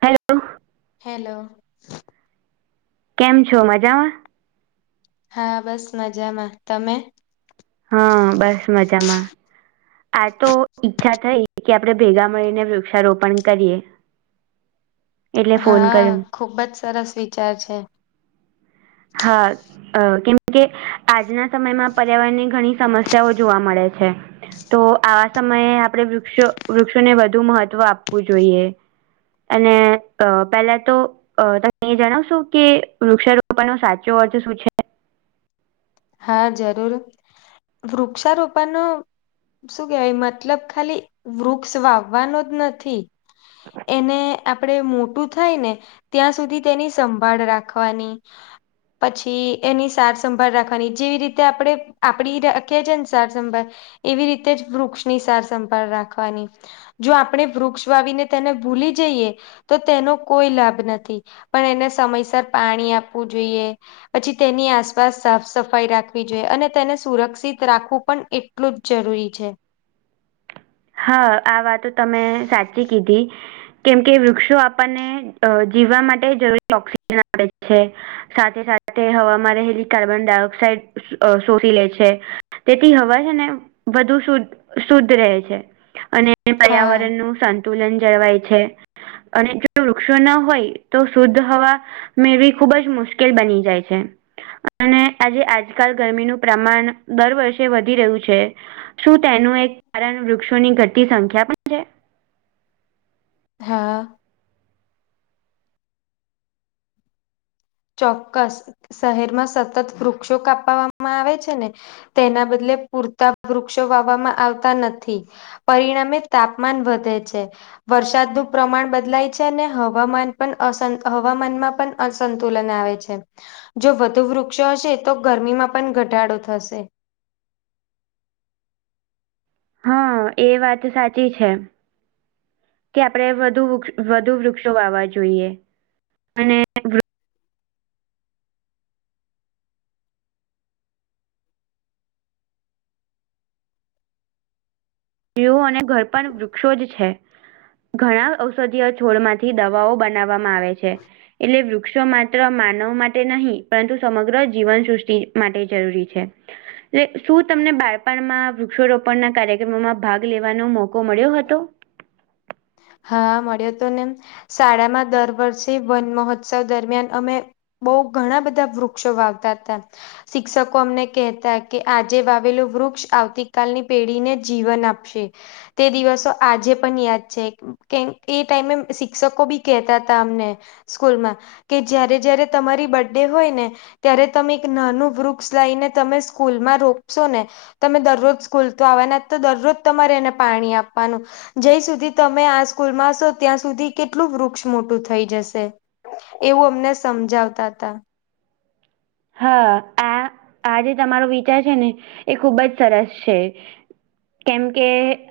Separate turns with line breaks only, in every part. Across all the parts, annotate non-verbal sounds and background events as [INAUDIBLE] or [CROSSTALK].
Hello-
hello
કેમ છો મજામાં-
હા બસ મજામાં તમે-
હા બસ મજામાં- આ તો ઈચ્છા થઈ કે આપડે ભેગા મળીને વૃક્ષારોપણ કરીએ- [INAUDIBLE] એટલે ફોન
હા
કર્યો
ખુબ જ સરસ વિચાર છે.
હા કેમ કે આજના સમયમાં પર્યાવરણને- ઘણી સમસ્યાઓ જોવા મળે છે. તો આવા સમયે આપડે વૃક્ષો વૃક્ષોને વધુ મહત્વ આપવું જોઈએ- અને અ પેલા તો- અ તમે એ જણાવશો કે વૃક્ષારોપણનો સાચો અર્થ શું છે.
હા જરૂર વૃક્ષારોપણનું- શું કેવાય મતલબ ખાલી વૃક્ષ વાવવાનો જ નથી- એને આપણે મોટું થાય ને- ત્યાં સુધી તેની સંભાળ રાખવાની પછી એની સાર સંંભાળ રાખવા. અને જેવી રીતે આપડે આપડી કે છે ને સારસંભા એવી રીતે જ વૃક્ષની સાર સંંભાળ રાખવાની. જો આપણે વૃક્ષ વાવીને તેને ભૂલી જઈએ. તો તેનો કોઈ લાભ નથી પણ એને સમયસર પાણી આપવું જોઈએ. પછી તેની આસપાસ સાફ- સફાઈ રાખવી જોઈએ અને તેને સુરક્ષિત રાખવું પણ એટલું જ જરૂરી છે.
હા આ વાતો તમે સાચી કીધી- કેમ કે વૃક્ષો આપણને જીવવા માટે જરૂરી ઓક્સિજન આપે છે. સાથે સાથે હવામાં રહેલી કાર્બન ડાયોક્સાઇડ શોષી લે છે. તેથી હવા છે ને વધુ શુદધ શુદ્ધ રહે છે. અને
હા
પર્યાવરણ નું સંતુલન જળવાય છે. અને જો વૃક્ષો ના હોય તો શુદ્ધ હવા. મેળવી ખુબ જ મુશ્કેલ બની જાય છે. અને આજે આજકાલ ગરમીનું પ્રમાણ દર વર્ષે વધી રહ્યું છે. શું તેનું એક કારણ વૃક્ષોની ઘટતી સંખ્યા પણ છે.
હા. ચોક્કસ શહેરમાં સતત વૃક્ષો કાપવામાં આવે છે ને. તેના બદલે પૂરતા વૃક્ષો વાવામાં આવતા નથી. પરિણામે તાપમાન વધે છે. વરસાદનું પ્રમાણ બદલાય છે અને હવામાન પણ અસ હવામાનમાં પણ અસંત. તુલન આવે છે જો વધુ વૃક્ષો હશે તો ગરમીમાં પણ ઘટાડો થશે.
હા એ વાત ત સાચી છે. કે આપડણે વધુ વધુ વૃક્ષો વાવા જોઈએ અને. સ્ઓો અને ઘર પણ વૃક્ષો જ છે. ઘણા ઔષધીય છોડ માંથી દવાઓ બનાવવામાં આવે છે. એટલે વૃક્ષો માત્ર માનવ માટે નહીં પરંતુ સમગ્ર જીવન સૃષ્ટિ માટે જરૂરી છે. એટલે શું તમને બાળપણમાં વૃક્ષ રોપણ ના કાર્યક્રમોમાં. ભાગ લેવાનો મોકો મળ્યો હતો.
હા મળ્યો તો ને શાળામાં દર વર્ષે વન મહોત્સવ દરમિયાન અમે બહુ ઘણા બધા વૃક્ષો વાવતા તા. શિક્ષકો અમને કહેતા કે આજે વાવેલું વૃક્ષ આવતી કાલની પેઢીને જીવન આપશે. તે દિવસો આજે પણ યાદ છે. કે એ ટાઈમે શિક્ષકો બી કેહેતા હતા અમને સ્કૂલમાં. કે જ્યારે જ્યારે તમારી બર્ ડે હોય ને. ત્યારે તમે એક નાનું વૃક્ષ લઈને તમે સ્કૂલમાં રોપશો ને. તમે દરરોજ સ્કૂલ તો આવવાના તો દરરોજ તમારે એને પાણી આપવાનું જ્યાં સુધી તમે આ સ્કૂલમાંશો ત્યાં સુધી કેટલું વૃક્ષ મોટું થઈ જશે. એવું અમને સમજાવતા હતા.
હા આ આ જે તમારો વિચાર છે ને એ ખુબ જ સરસ છે. કેમ કે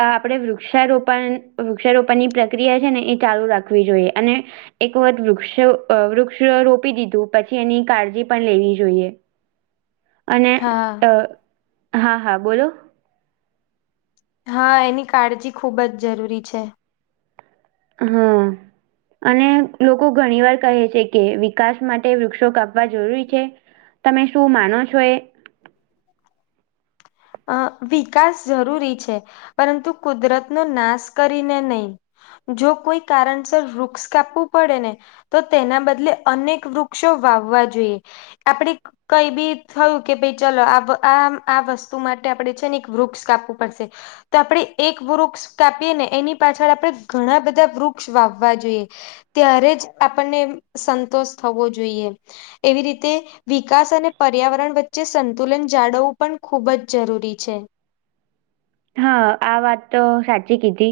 અ આપડે વૃક્ષારોપણ વૃક્ષારોપણ ની પ્રક્રિયા છે ને એ ચાલુ રાખ. રાખવી જોઈએ અને એક વખત વૃક્ષ અ વૃક્ષ રોપી દીધું પછી એની કાળજી પણ લેવી જોઈએ. અને અ
હા
હા હા બોલો.
હા એની કાળજી ખુબ જ જરૂરી છે.
હા. અને લોકો ઘણી વાર કહે છે કે વિકાસ માટે વૃક્ષો કાપવા જરૂરી છે. તમે શું માનો છો એ.
અ વિકાસ જરૂરી છે પરંતુ કુદરતનો નાશ કરીને નહીં. જો કોઈ કારણસર વૃક્ષ કાપવું પડે ને. તો તેના બદલે અનેક વૃક્ષો વાવવા જોઈએ. આપણે કઈ બી થયું કે ભાઈ ચલો આમ આ વસ્તુ. તુ માટે આપણેે છે ને એક વૃક્ષ કાપવું પડશે તો આપણે એક વૃક્ષ કાપીએ ને એની પાછળ આપણે ઘણા બધા વૃક્ષ વાવવા જોઈએ. ત્યારે જ આપણને સંતોષ થવો જોઈએ. એવી રીતે વિકાસ અને પર્યાવરણ વચ્ચે સંતુલન જાળવવું પણ ખૂબ જ. જરૂરી છે.
હા આ વાત તો સાચી કીધી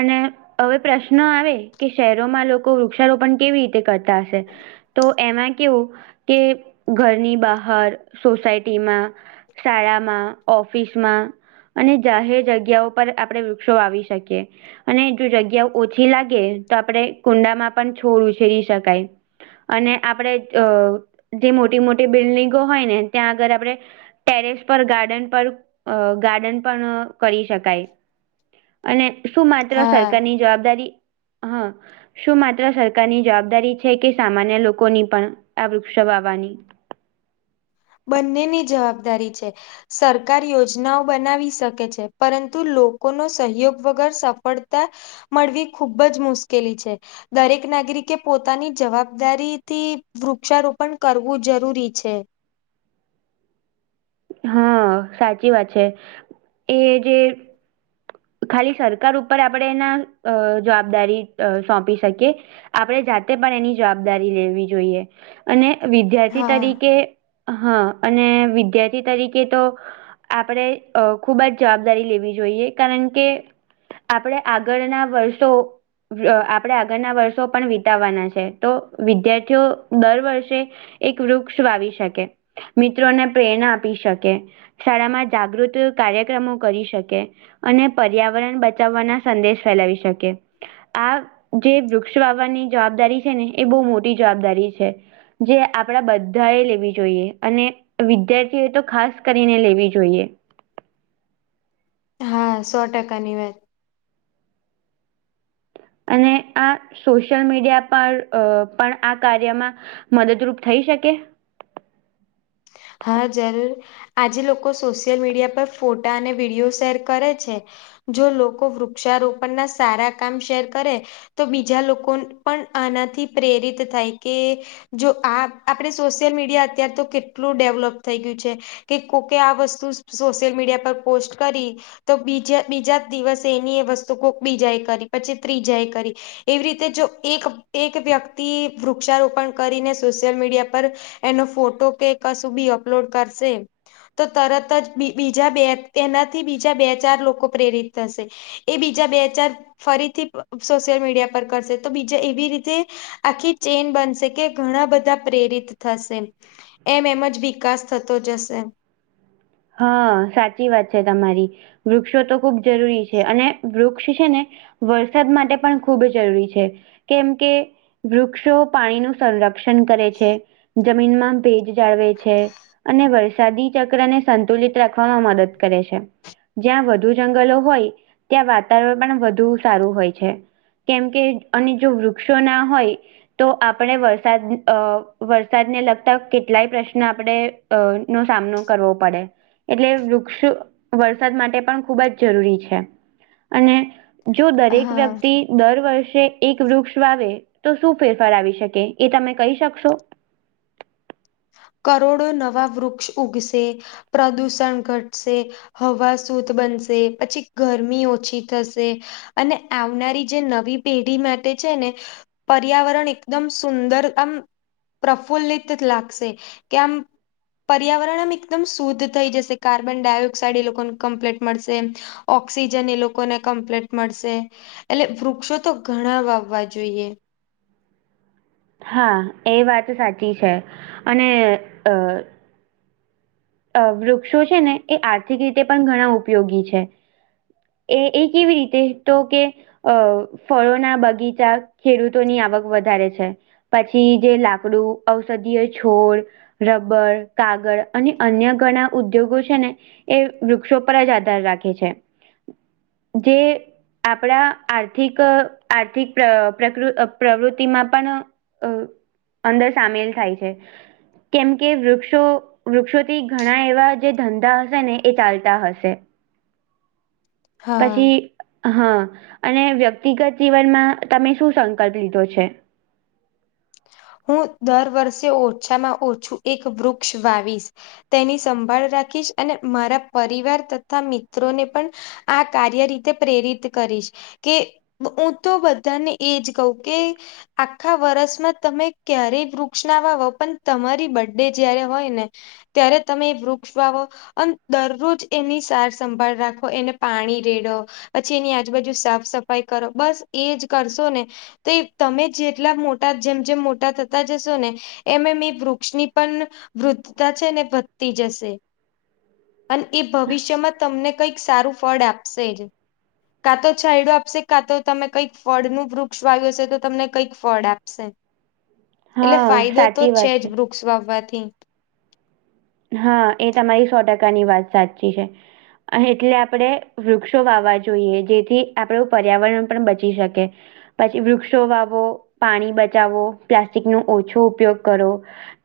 અને. હવે પ્રશ્ન આવે કે શહેરોમાં લોકો વૃક્ષારોપણ કેવી રીતે કરતા હશે. તો એમાં કેવું કે ઘરની બહાર સોસાયટીમાં શાળામાં ઓફિસમાં અને જાહેર જગ્યા પર આપડે વૃક્ષો વાવી શકીએ. અને જો જગ્યા ઓછી લાગે તો આપણે કુંડામાં પણ છોડ ઉછેરી શકાય. અને આપડે અ જે મોટી મોટી બિલ્ડિંગો હોય ને ત્યાં આગળ આપણે. ટેરેસ પર ગાર્ડન પર અ ગાર્ડન પણ કરી શકાય અને શું માત્ર
હા.
સરકારની જવાબદારી હા. શું માત્ર સરકારની જવાબદારી છે કે સામાન્ય લોકોની પણ આ વૃક્ષો વાવાની.
બંનેની જવાબદારી છે. સરકાર યોજનાઓ બનાવી શકે છે પરંતુ લોકોનો સહયોગ વગર સફળતા મળવી ખુબ જ મુશ્કેલી છે. દરેક નાગરિકે પોતાની જવાબદારી થી વૃક્ષારોપણ કરવું જરૂરી છે.
હા સાચી વાત છે એ જે. ખાલી સરકાર ઉપર આપણેે એના જવાબદારી સોંપી શકીએ. આપણે જાતે પણ એની જવાબદારી લેવી જોઈએ. અને વિદ્યાર્થી
હા,
તરીકે હા. અને વિદ્યાર્થી તરીકે તો આપણેે ખુબ જ જવાબદારી લેવી જોઈએ. કારણ કે આપણે આગળના વર્ષો અ, આપણે આગળના વર્ષો પણ વિતાવાના છે તો વિદ્યાર્થીઓ દર વર્ષે. એક વૃક્ષ વાવી શકે મિત્રોને પ્રેરણા આપી શકે. શાળામાં જાગૃત કાર્યક્રમો કરી શકે. અને પર્યાવરણ બચાવવાના સંદેશ ફેલાવી શકે. આ જે વૃક્ષ વાવાની જવાબદારી છે ને એ બહુ મોટી જવાબદારી છે. જે આપડા બધા એ લેવી જોઈએ અને વિદ્યાર્થીએ તો ખાસ કરીને લેવી જોઈએ.
હા સો ટકાની વાત.
અને આ સોશિયલ મીડિયા પર પણ આ કાર્યમાં. મદદરૂપ થઈ શકે.
હા જરૂર આજે લોકો સોશિયલ મીડિયા પર ફોટા અને વિડીયો શેર કરે છે. જો લોકો વૃક્ષારોપણ ના સારા કામ શેર કરે. તો બીજા લોકો પણ આનાથી પ્રેરિત થાય કે. જો આપણે સોશિયલ મીડિયા અત્યાર તો એટલું ડેવલપ થઈ ગયું છે કે કોકે આ વસ્તુ સોશિયલ મીડિયા પર પોસ્ટ કરી. તો બીજા બીજા જ દિવસે એની એ વસ્તુ કોક બીજા એ કરી પછી ત્રીજા એ કરી. એવી રીતે જો એક એક વ્યક્તિ વૃક્ષારોપણ કરીને સોશિયલ મીડિયા પર એનો ફોટો કે કશું બી અપલોડ કરશે તો તરત જ બીજા બે એનાથી બીજા બે ચાર લોકો પ્રેરિત થશે. એ બીજા બે હ ચાર ફરીથી સોશિયલ મીડિયા પર કરશે તો બીજા એવી રીતે આખી ચેન બનશે કે ઘણા બધા પ્રેરિત થશે. એમ એમ જ વિકાસ થતો જશે.
હા સાચી વાત છે તમારી વૃક્ષો તો ખુબ જરૂરી છે અને વૃક્ષ છે ને વરસાદ માટે પણ ખૂબ જરૂરી છે કેમ કે વૃક્ષો પાણી ન સંરક્ષણ કરે છે જમીનમાં ભેજ જાળવે છે. અને વરસાદી ચક્ર ને સંતુલિત રાખવામાં મદદ કરે છે. જ્યાં વધુ જંગલો હોય ત્યાં વાતાવરણ પણ વધુ સારું હોય છે. કેમ કે અને જો વૃક્ષો ના હોય તો આપણે વરસાદ અ વરસાદને લગતા કેટલાય પ્રશ્ન આપણે અ નો સામનો કરવો પડ પડે એટલે વૃક્ષ વરસાદ માટે પણ ખૂબ જ જરૂરી છે. અને જો દરેક
હા
વ્યક્તિ, દર વર્ષે એક વૃક્ષ આવે તો શું ફેરફાર આવી શકે એ તમે કહી શકશો.
કરોડો નવા વૃક્ષ ઉગશે પ્રદૂષણ ઘટશે. હવા શુદ્ધ બનશે પછી ગરમી ઓછી થશે. અને આવનારી જે નવી પેઢી માટે છે ને પર્યાવરણ એકદમ સુંદર આમ પ્રફુલ્લિત લાગશે. કેમપ. પર્યાવરણ આમ એકદમ શુદ્ધ થઈ જશે કાર્બન ડાયોક્સાઇડ એ લોકોને કમ્પ્લીટ મળશે. ઓક્સિજન એ લોકોને કમ્પ્લીટ મળશે. એટલે વૃક્ષો તો ઘણા વાવવા જોઈએ.
હા એ વાત સાચી છે અને અ અ વૃક્ષો છે ને એ આર્થિક રીતે પણ ઘણા ઉપયોગી છે. એ એ કેવી રીતે તો કે. અ ફળોના બગીચા ખેડૂતોની આવક વધારે છે. પછી જે લાકડું ઔષધીય છોડ રબર કાગળ અને અન્ય ઘણા ઉદ્યોગો છે ને, એ વૃક્ષો પર જ આધાર રાખે છે. જે આપણા આર્થિક આર્થિક પ્રકૃ પ્રવૃતિમાં પણ અ અંદર સામેલ થાય છે કેમ કે વૃક્ષો વૃક્ષોથી ઘણા એવા જે ધંધા હશે ને એ ચાલતા હશે.
હા
પછી હા અને વ્યક્તિગત જીવનમાં તમે શું સંકલ્પ લીધો છે.
હું દર વર્ષે ઓછામાં ઓછું એક વૃક્ષ વાવીશ. તેની સંભાળ રાખીશ અને મારા પરિવાર તથા મિત્રોને પણ. આ કાર્ય રીતે પ્રેરિત કરીશ. કે હું તો બધાને એજ કહું કે આખા વર્ષમાં તમે ક્યારે વૃક્ષ ના વા હો પણ તમારી બર્ ડે જયારે હોય ને, ત્યારે તમે વૃક્ષ વાવો અને દરરોજ એની સાર સંંભાળ રાખો એને પાણી રેડો. પછી એની આજુબાજુ સાફ સફાઈ કરો બસ એજ કરશો ને તો એ તમે જેટલા મોટા જેમ જેમ મોટા થતા જશો ને, એમ એમ એ વૃક્ષની પણ વૃદ્ધતા છે ને વધતી જશે. અને એ ભવિષ્યમાં તમને કઈક સારું ફળ આપશે. કાં તો છાયડું આપશે કાં તો તમે કઈક ફળનુંું વૃક્ષ વા્યું હશે તો તમને કંઈક ફળ આપશે. એટલે
હા
ફાયદો તો
સાચી
છે
વાત
જ વૃક્ષ વાવવાથી.
હા એ તમારી સો ટકાની વાત સાચી છે. એટલે આપણેે વૃક્ષો વાવવા જોઈએ જેથી આપણું પર્યાવરણ પણ બચી શકે. પછી વૃક્ષો વાવો પાણી બચાવો પ્લાસ્ટિક નો ઓછો ઉપયોગ કરો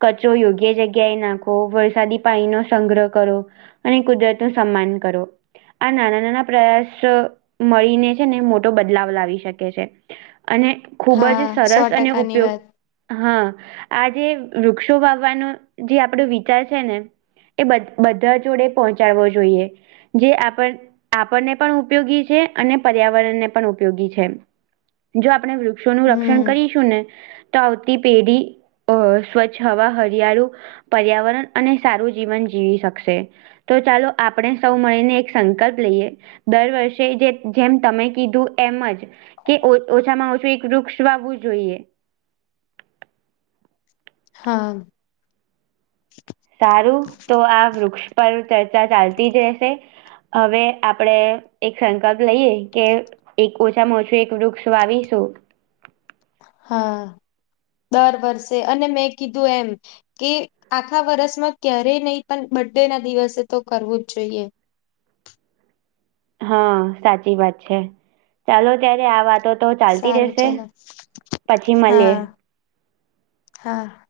કચરો યોગ્ય જગ્યા એ નાખો. વરસાદી પાણીનો સંગ્રહ કરો અને કુદરતનું સન્માન કરો. આ નાના નાના પ્રયાસ મળીને છે ને મોટો બદલાવ લાવી શકે છે. અને ખૂબ જ
હા સો
સરસ અને
ટકાની
ઉપયોગ
વાત
હા, આ જે વૃક્ષો વાવવાનો જે આપણો વિચાર છે ને, એ બધા જોડે પહોંચાડવો જોઈએ. જે આપણ આપણને પણ ઉપયોગી છે અને પર્યાવરણને પણ ઉપયોગી છે. જો આપણે વૃક્ષોનું રક્ષણ
હમ
કરીશું ને તો આવતી પેઢી અ સ્વચ્છ હવા, હરિયાળું પર્યાવરણ અને સારું જીવન જીવી શકશે તો ચાલો આપણે સૌ મળીને એક સંકલ્પ લઈએ. દર વર્ષે જે જેમ તમે કીધું એમ જ કે ઓછામાં ઓછું એક વૃક્ષ વાવવું જોઈએ.
હા.
સારું. તો આ વૃક્ષ પર ચર્ચા ચાલતી જ રહેશે. હવે, આપણેે એક સંકલ્પ લઈએ કે એક ઓછામાં ઓછું એક વૃક્ષ વાવીશું.
હા, દર વર્ષે અને મેં કીધું એમ કે આખા વર્ષમાં ક્યારેય નહીં પણ બર્ડેના દિવસે તો કરવું જ જોઈએ.
હા, સાચી વાત છે ચાલો ત્યારે આ વાતો તો ચાલતી
સારું
રહેશે
ચાલો.
પછી મલીએ.
હા હા.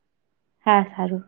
હા હારું.